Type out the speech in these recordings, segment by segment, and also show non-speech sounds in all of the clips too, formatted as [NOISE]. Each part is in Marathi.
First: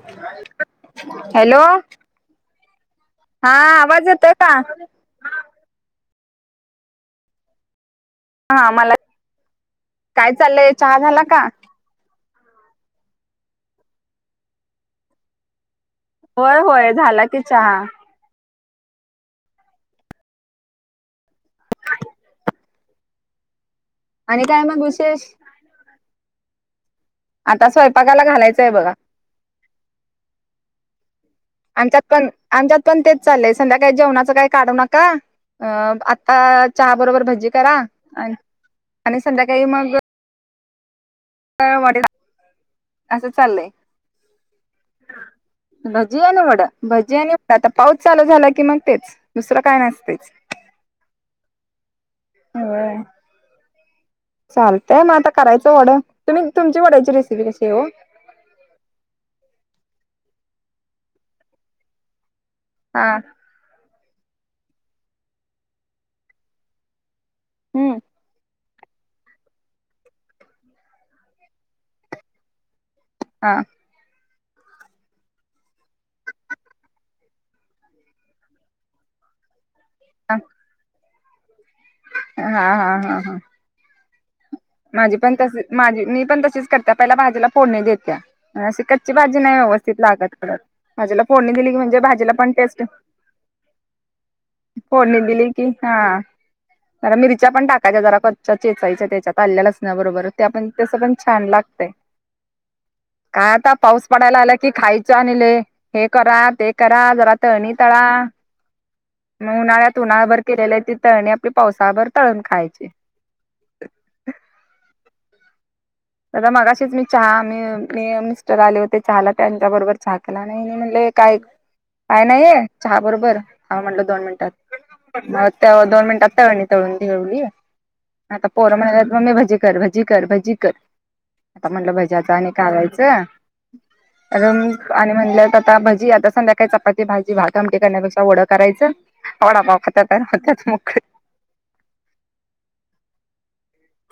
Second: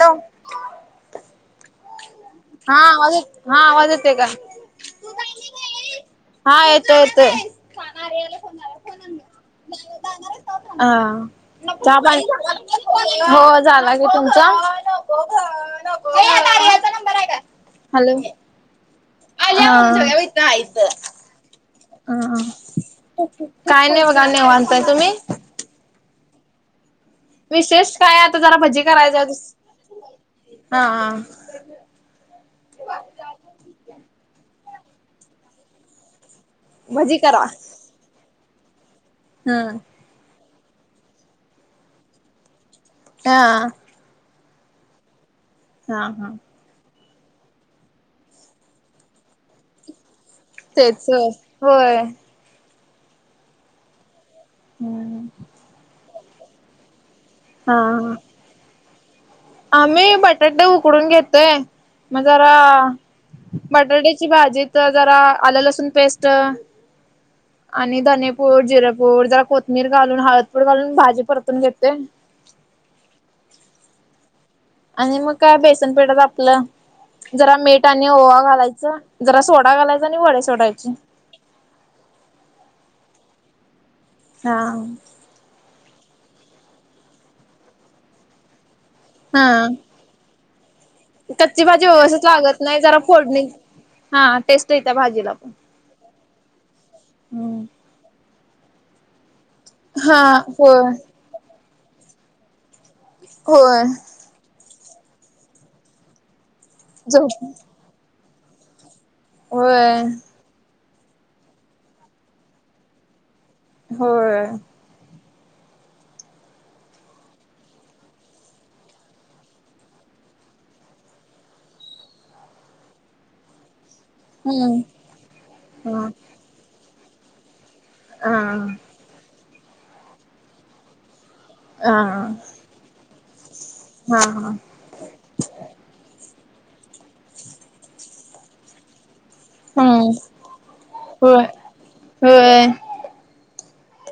Hello hello! हा आवाज येतो आवाज येतोय का? हा येतोय येतोय. हा मलाही काय चालंय, चहा झाला हा का? हो झाला की तुमचा? होय होय झाला की चहा, हॅलो हा. हा हा काय नाही बघा आणि काय निवांत मग तुम्ही विशेष आता विशेष काय स्वयंपाकाला आता जरा घालायचंय भजी बघा करायच हा. आमच्यात पण आमच्यात पण तेच चालंय संध्याकाळी जेवणाचं काही काढू नका- अ आता चहा बरोबर भजी करा आणि संध्याकाळी हम्म मग वाट असं हा चाललंय. हा हा भजियानी वड भजियानी आता पाऊस चालू झाला की मग तेच दुसरं काय नसतेच. तेच होय. ह चालतय मग हम्म आता करायचं वडे तुम्ही तुमची वड्या चि रेसिपी कशी हो. हा आम्ही बटाटे उकडून घेतोय मग जरा हा बटाट्याची भाजी तर जरा आलं लसूण पेस्ट हम्म आणि धनेपूर जिराेपूर जरा कोथमीीर घालून हळदपूर घालून भाजी परतून घेते. हा आणि मग काय बेसनपीठात आपलं जरा मीठ आणि ओवा घालायचं. जरा सोडा घालायचा आणि हा वडे सोडायची. हा हा हा हा. हा. माझी पण तसे माझी मी पण तशीच करत पहिला भाजीला फोडणी देत्या. अशी कच्ची भाजी नाही हा व्यवस्थित लागत परत. माझ्याला फोनने कच्ची दिली की भाजी म्हणजे व्यवस्थित भाजीला पण लागत नाही टेस्ट. जरा फोडणी हा टेस्ट येत्या फोडणी भाजीला दिली पण कि हा मिरच्या हम्म पण टाक. काच्या जरा कच्चा चेचायचा त्याच्यात आलेलं अस ना हा बरोबर ते पण होय तस पण छान लागत. काय आता होय पाऊस पडायला आला कि खायच आणी ले हे करा ते करा. करा जरा झोप तळनि तळा मग उन्हाळ्यात होय उन्हा्यावरर. केलेले ती तळणी आपली पावसाभर तळून खायची. हो. दादा मगाशीच मी चहा म मी मिस्टर आले होते चहाला त्यांच्या बरोबर चहा केला आणि मी म्हणले. काय काय नाहीये चहा बरोबर हा म्हटलं दोन मिनट. हम्म हा दोड मिनटात तळनि तळुन देवली. हा आता पोरं म्हणा मग् मी भजी कर भजी कर भजी कर. आता म्हटलं हा भज्याच आणि खवायचं तर. हा आणि म्हणलं तर आता भजी आता संध्याकाय चपाती भाजी भाात आमटी करण्यापेक्षा वडं करायचं. वडापाव खता प हो मु हो होय.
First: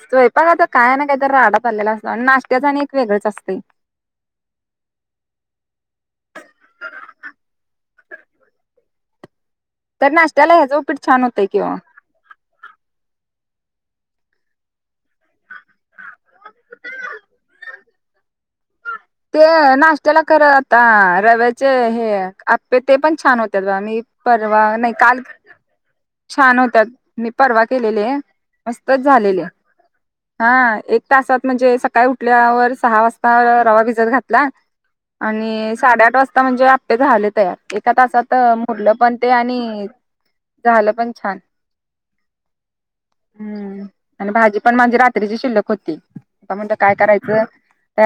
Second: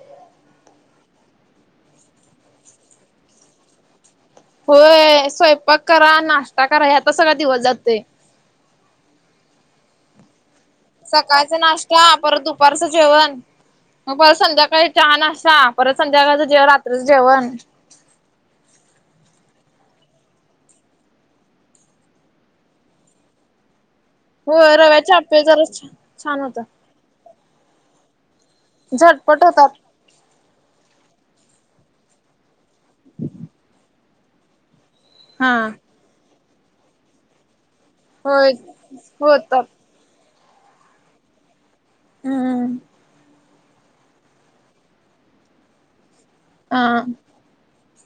स्वयंपाक आता काय ना काही तर राडा पडलेला असतो आणि नाश्त्याच आणि एक वेगळंच असते. होय स्वयंपाक करा नाश्ता करा आता सगळा दिवस जातय. तर नाशत्याला ह्या. सकाळचं नाश्त्या परत दुपारचं जेवण. मग परत संध्याकाळी चहा नाश्ता परत संध्याकाळच जेव रात्रीच जेवण. ते नाश््याला खर आता रव्याचे हे आपे ते पण छान होत बा मी. परवा होय नाही रव्याच्या काल आप्पे जरा छान होत्या. मी परवा केलेले मस्तच झटपट झालेले. होतात हा एक तासात म्हणजे सकाळी उठल्यावर सहा वाजता रवा भिजत घातला. हा आणि साडेआठ वाजता म्हणजे आपपे झाले तयार. एका तासात होय मुरलं पण ते होतात आणि झालं पण छान. हम. हम्म आणि भाजी पण माझे रात्रीची शिल्लक होती आता म्हणत हा काय करायचं.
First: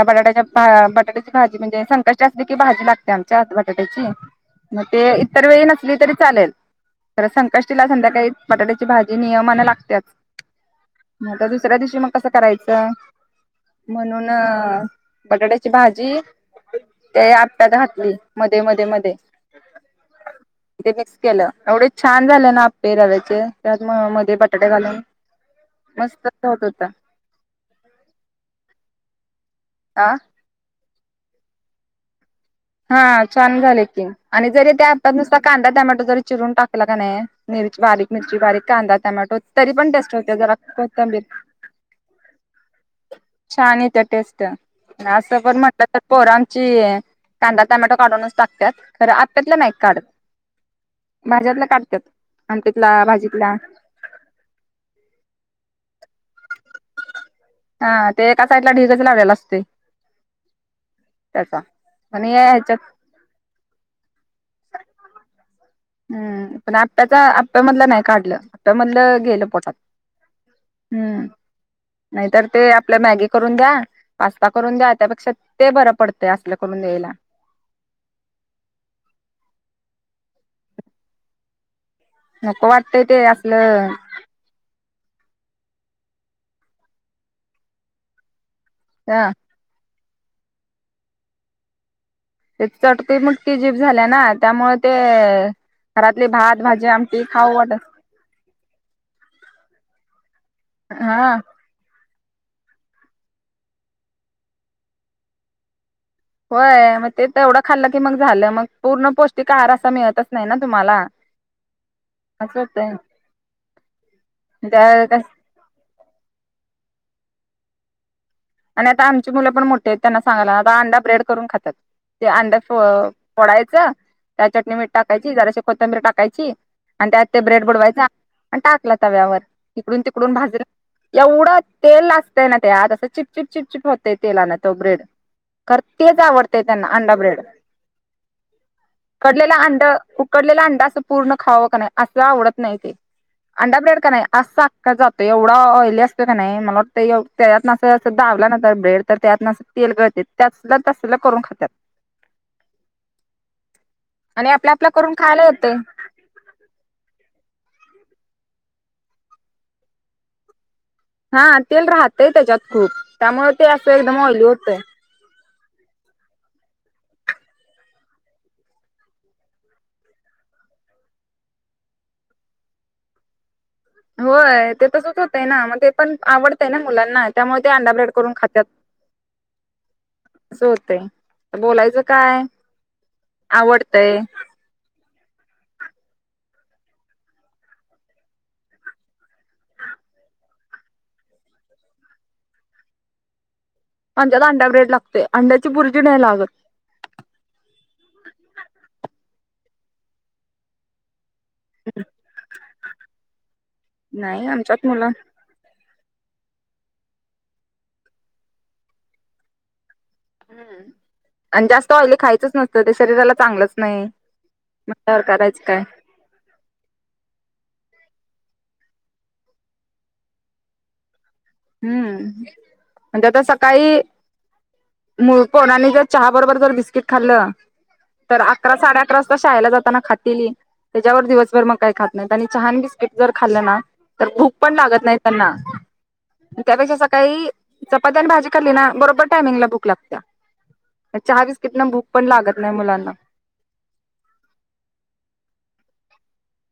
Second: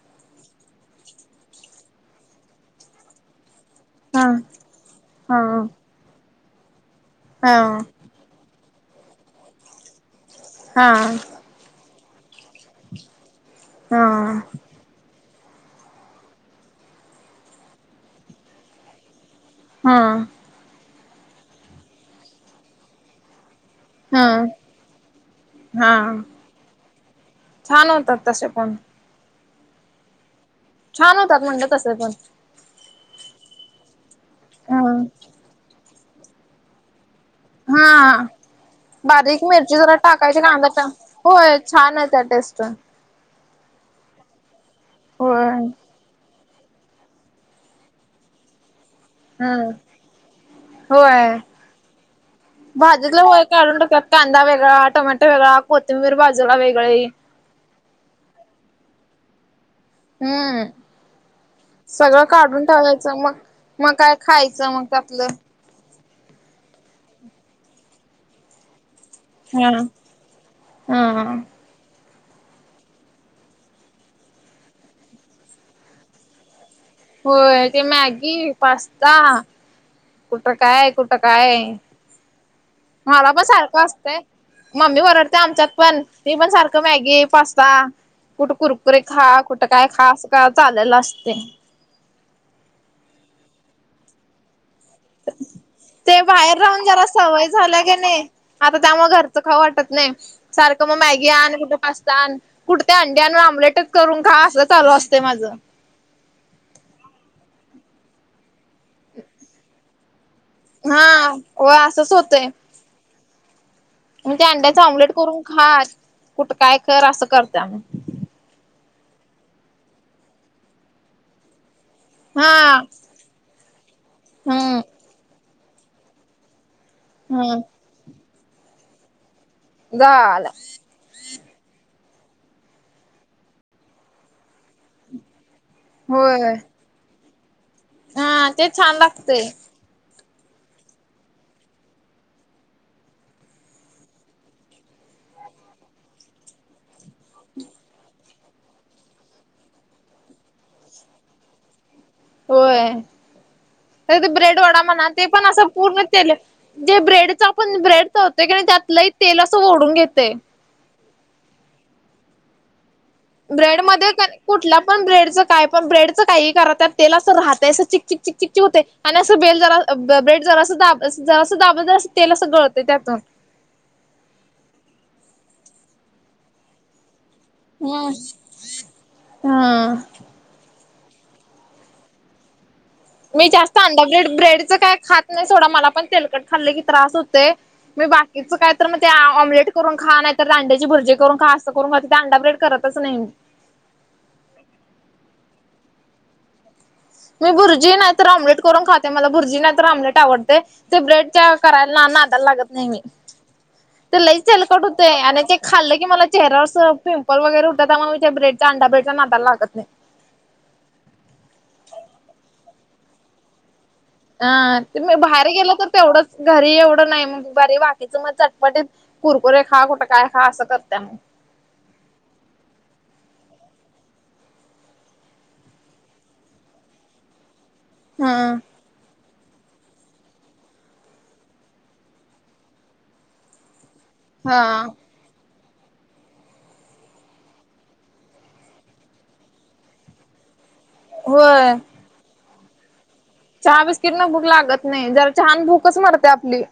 बाट्याच्या बटाट्याची भाजी म्हणजे संकष्टी असले की भाजी लागते. आमच्या बटाट्याची हा मग ते हा इतर वेळी नसली तरी चालेल. तर हा संकष्टीला संध्याकाळी बटाट्याची भाजी नियमाने लागतेच. हा. आता दुसऱ्या दिवशी मग कसं करायचं म्हणून. हा बटाट्याची भाजी ते आप्यात घातली मध्ये मध्ये मध्ये. हम. इथे मिक्स केलं एवढे छान झाले ना आपे रव्याचे. त्यात म मध्ये हा बटाटे घालून हा मस्त होत होता. छान होतात तसे पण. आ. छान होतात म्हणलं तसं पण. हा छान झाले की आणि जरी त्या हम नुसता कांदा टॅमॅटो जरी चिरून टाकला का नाही मिरची बारीक हा मिरची बारीक कांदा टमॅटो बारीक तरी मिरची पण जरा बेस्ट होते टाकायची जरा कांदा टा कोथंबीर [INAUDIBLE] होय छान आहे त्या टेस्ट छान येत टेस्ट असं होय पण म्हटलं तर पोर आमची कांदा टमॅटो काढूनच टातात खरं आप्यातलं हम्म नाहीक काढत होय भाज्यातला काढतात आमटीतला भाजीतलं होय भाजीतला काढून टाकत कांदा वेगळा टमॅटो वेगळा कोथिंबीर बाजूला वेगळे हा ते एका साइडला ढिगच लावलेला असतोय हम्म पण सगळं काढून ह्याच्यात ठेवायचं मग मग काय खायचं मग त्यातलं हम्म पण आप्याचा आप्यामधलं नाही काढलं आप्यामधलं गेल हा पोटात हा हम् नाहीतर ते आपल्या मॅगी करून द्या पास्ता करून द्या त्यापेक्षा ते बरं पडतंय असल्या करून द्यायला होय ते मॅगी, पास्ता कुठ काय कुठं काय नको वाटतंय ते मला पण सारखं असलं असतंय मम्मी वरडते आमच्यात पण ती पण सारखं मॅगी पास्ता कुठ कुर ह खा कुठं काय खा अस का चालेल असते ते चटते मग त जीप झाल्या ना त्यामुळे ते ते घरातली बाहेर भात राहून भाजी जरा आमटी सवय खाऊ झाल्या वाटत की नाही आता त्यामुळे घरचं खाऊ वाटत नाही सारखं मग मॅगी हा आणि कुठं पास्ता कुठत्या अंड्यांवर आमलेटच करून खा असं चालू असते माझं होय मग ते तर एवढं खाल्लं की मग झालं मग पूर्ण पौष्टिक आहार असा मिळतच नाही ना तुम्हाला हा व असंच होतंय असं होत. मग त्या अंड्याच ऑमलेट करून खा कुठं काय कर असं करतामग. आणि आता आमची मुलं पण मोठठीे आहेत त्यांना सांगाय आता अंडा ब्रेड करून खातात. ते अंड्या हा फोडायचं त्या हम्म चटणीमध्ये टाकायची जराशी कोथंबीर टाकायची आणि त्यात त्या हम्म ब्रेड बुडवायचा आणि टाकला तव्यावर ईकडून तिकडून झालं भाजला एवढं तेल ला असतय ना ते आत असं चिपचिप चिपचिप होतय तेलाने तो ब्रेड खरं तेच होय आवडतेय त्यांना अंडा ब्रेड हा ते छान लागतेय. उकडलेला अंड उकडलेला अंड असं पूर्ण खावं का नाही असं आवडत नाही ते अंडा ब्रेड का नाही अस अख्खा जातोय एवढा ऑयली असतो का नाही मला वाटत त्यातं चावला ना तर ब्रेड तर त्यातन तेल गळतेत त्यातन तसल करून खात्यात. होय, ते आणि ब्रेड आपल्या वडा आपल्या म्हणा करून ते खायला पण असं येतंय पूर्ण जे ब्रेडच आपण ब्रेड चवतोय की त्यातलंही तेल असं ओढून घेते हा तेल राहतेय त्याच्यात खूप. त्यामुळे ते ब्रेड असं मध्ये एकदम ऑइली होतंय कुठल्या पण ब्रेडच काय. पण ब्रेडचं काही करा त्या तेला अस राहतं असं चिक चिक चिक चिकचिक होते आणि असं बेल जरा ब्रेड जरा अस दाब जरा अस दाबत ज तेल असं गळत त्यातून होय ते तसंच होत आहे ना मग ते पण आवडतय ना मुलांनाच त्यामुळे ते अंडा हम्म ब्रेड करून खातात हा अस होते तर बोलायचं काय मी जास्त अंडा आवडतंय ब्रेड ब्रेडच काय खात नाही सोडा मला पण तेलकट खाल्ले की त्रास होते मी बाकीचं काय तर मग ते ऑमलेट करून खा नाही तर अंड्याची भुर्जी करून खा असं करून ख अंडा ब्रेड करत कसं नाही म्हणजत अंड्या ब्रेड लागते अंड्याची बुरचीी नाही लागत मी भुर्जी नाहीत तर ऑमलेट करून खाते मला भुर्जी नाही तर ऑमलेट आवडते ते ब्रेडच्या. करायला ना नाला लागत नाही मी तर नाही लईचलकट आमच्यात होते मुलं आणि खाल्लं की म चेहऱ्यावर पिंपल वगैेठत त्या म बेडचा अंा ब्रेडला नााला लागत नाही. हम्म आणि जास्त ऑइले खायचंच नसतं ते शरीराला चांगलंच नाही. ह ते मी म्हटल्यावर बाहेर करायचं गेलं काय तर तेवढंच. घरी एवढं नाही मग बर बाकीचं मग चटपटीत कुरकुरे खा कुठं काय खा असं करतय मग. हम्म म्हणजे आता सकाळी. म कोणाने जर चहा बरोबर जर बिस्किट खाल्ल तर अकरा हम्म साडे अकरा. शाळेला जाताना खातेली त्याच्यावर दिवसभर मग काही खात नाही आणि चहान बिस्किट जर खाल्लं ना. तर भूक हा पण लागत नाही त्यांना. त्यापेक्षा सकाळी चपाती आणि भाजी खाल्ली ना बरोबर टायमिंगला भूक लागत. चहावीस होय कितीन भूक पण लागत नाही मुलांना. चहा बिस्किट न भूक लागत नाही जरा छान भूकच मरते आपली.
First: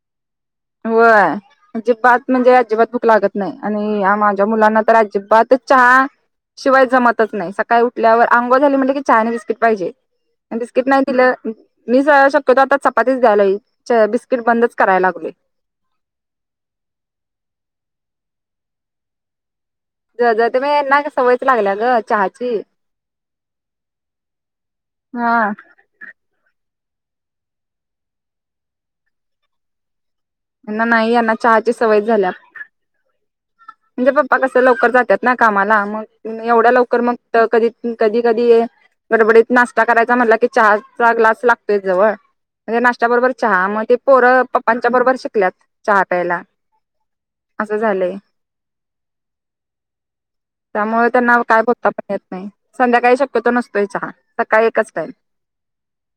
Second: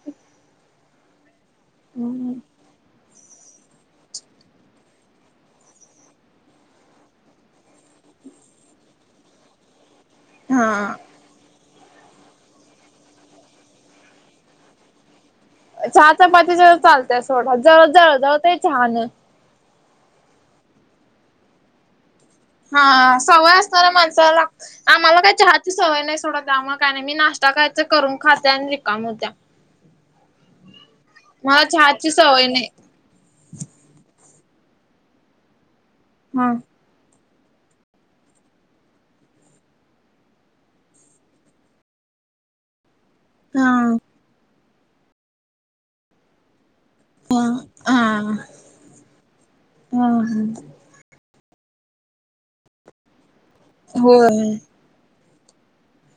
होयजिबात म्हणजे अजिबात. लागत नाही आणि माझ्या मुलांना तर अजिबात चहा. शिवाय जमतच नाही सकाळी उठल्यावर अंोळ झाली म्हणे की चायनी बिस्किट पाहिजे. हा बिस्किप नाही दिलं. मी जा शक्योतो आता चपातीच द्यायला बिस्किट बंदच करायला लागले. चहा पाती ज चालतय सोडा जवळ जवळ जवळ चहाान. ज ज ते म ना सवयच लागल्या ग चहा. हा सवय असणार माणसाला आम्हाला हा काय चाहते. सवय नाही सोडत मग काय नाही मी नाश्ता खायं करून खाते आणि रिकाम होत्या. यांना नाही यांना मला चहाची छहाची झाल्या. सवय नाही. म्हणजे पप्पा कस लवकर जातात ना कामाला मग हा एवढ्या लवकर मग कधी कधी कधी. गडबडीत नाश्ता करायचा म्हटला की चहाचा ग्लास लागतोय जवळ. म्हणजे नाशत्या बरोबर चहा मग ते हा पोरं पप्पांच्या बरोबर शिकल्यात चहा प्यायला. असं झालंय. ह ह त्यामुळे त्यांना काय भता पण येत नाही संध्याकाळी शक्यतो नसतोय चहा होय सकाळी एकच टाम.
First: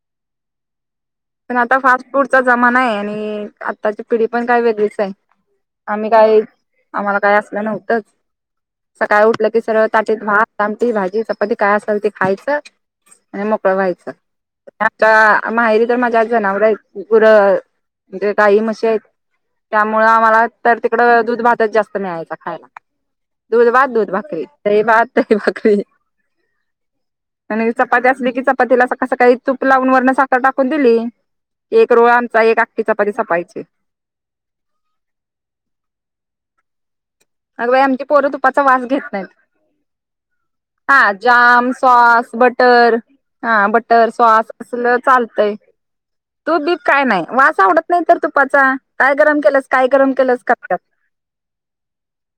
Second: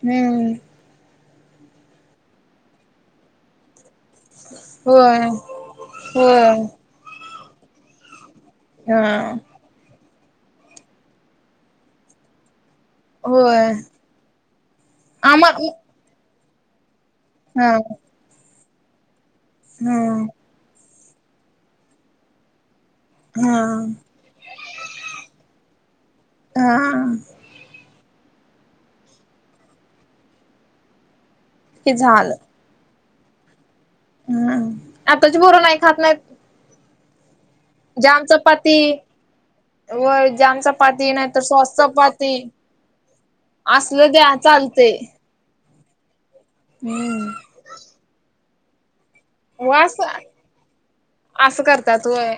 हम्म पण आता फास्ट फूडचा जमाना आहे आणि आताची पिढी पण काय वेगळीच आहे होय आम्ही काय. होय आम्हाला काही असलं नव्हतंच हा सकाळी उठलं. सर्ळ ताटत भात आमटी भाजी सती काय असाल ते खायचं. आणि होय मोकळं व्हायचा आ आम्हा माहेरी तर माझ्या आज जनावर आहेच. र हा म्हणजे काही मशी आहेत त्यामुळं हम्म आम्हाला तर तिकडं दूध भातच जास्त. मिळायचा खायला. दूध वाात हम्म दूध भाकरी तही वाात तही भाकरी. हा आणि चपाती असली की चपातीला सका सकाळी चूप लावून वर्ण साखर टाकून दिली. एक हे रोळ झालं आमचा एक आखीचाप सपायचे. हम्म आताची बरं नाही खात नाहीत. अग बाई आमची जाम पोरं तुपाचा चपाती वास घेत नाहीत. व जाम हा चपाती नाही तर जाम सॉस चपाती बटर. हा बटर असलं द्या सॉस चालते असल चालतंय. तू बीप काय नाही हम्म वास आवडत नाही तर तुपाचा काय गरम केलस व काय अस गरम केलस करत. असं करता तूय.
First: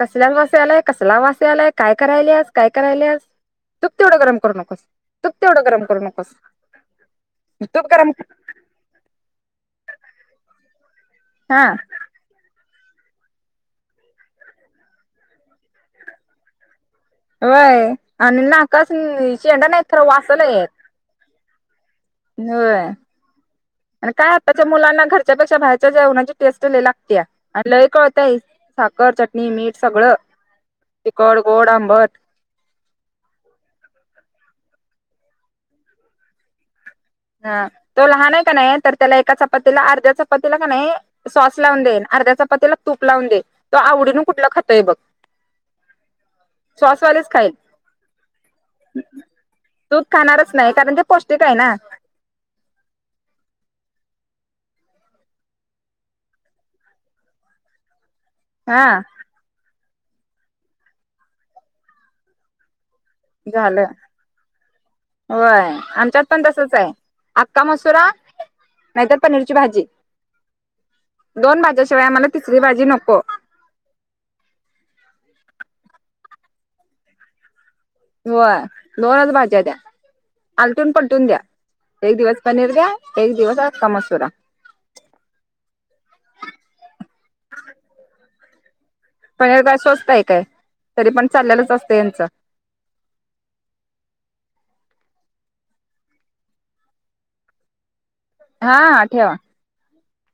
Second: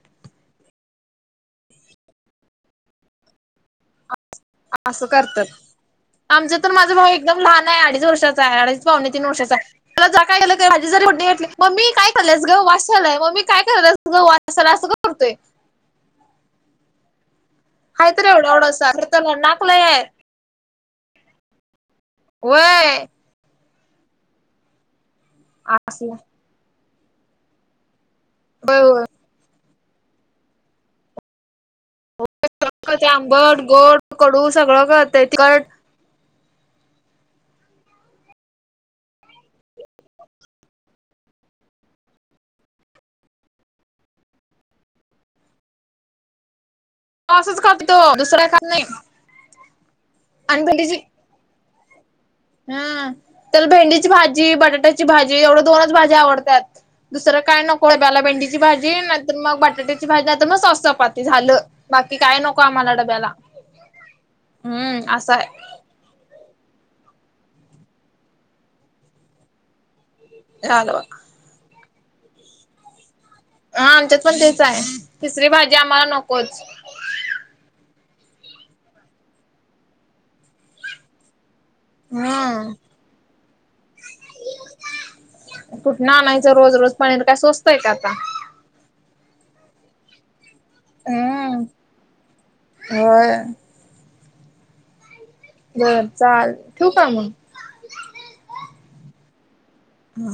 कसल्या वासे आलाय कसला वासे आलाय काय करायला आस काय करायलास. असं करत तेवढं गरम करू नकोस आमचं तर माझ भाऊ एकदम लहान आहे तूप अडीच गरम वर्षाचा आहे आणि.. पा तीन वर्षाचाला ज काय माझी जरीली हा मग मी का. झाल्यास गं वाचालय मग मी काय करस गं वाचाला असं करतोय. वय हाय तर आणि एवढा ना एवढासा कस खरं त्याला नाक शचेेंडा लय नाही आहे र वासल य. कय. आणि काय आताच्या मुलांना घरच्यापेक्षा बाहेरच्या असलं जेवणाची टेस्ट ल लागते आणि ल कळ. होय होय साखर चटणी मीठ सगळं तिकड गोड आंबर. ते आंबट गोड कडू सगळं करते तिकट. हा तो लहान आहे का नाही तर त्याला एका चपातीला अर्ध्या चपातीला का नाही. सॉस लावून देन अर्ध्या चपातीला तूप लावून दे तो आवडीन कुठला खातोय बघ. ह. [INAUDIBLE] असंच करते तो दुसर्या का नाही. दूध खाणारच आणि नाही कारण ते पौष्टिक आहे ना. हम त्याला भेंडीची भाजी बटाट्याची भाजी एवढ्या दोनच भाजी आवडतात. दुसरंय नको्याला भें. भाजी हा नाहीर मग बटाट्याची भाजी नाहीर मग सव चपाती झालं बाकी काय नको आम्हाला डब्याला. झालं हम्म असं होय आहे आमच्यात. पण तसच आहे अखका मसुरा नाहीतर पनीरची भाजी. लवा. दोन भाज्याशिवाय आम्हाला तिसरी भाजी नको. हा आमच्यात पण तेच आहे तिसरी भाजी आम्हाला नकोच. वय दोनच भाज्या द्या आलटून पलटून द्या. एक दिवस पनीिर हम्म ग एक दिवस तमसूरा. कुठन आणायचं रोज रोज पाणीर काय सोचतय का आता. पण काय स्वस्त आहे काय तरी पण हम्म चाललेलंच असतं यांचं. होय. बरं चाल ठेव का म्हग. हा ठेवा. हा.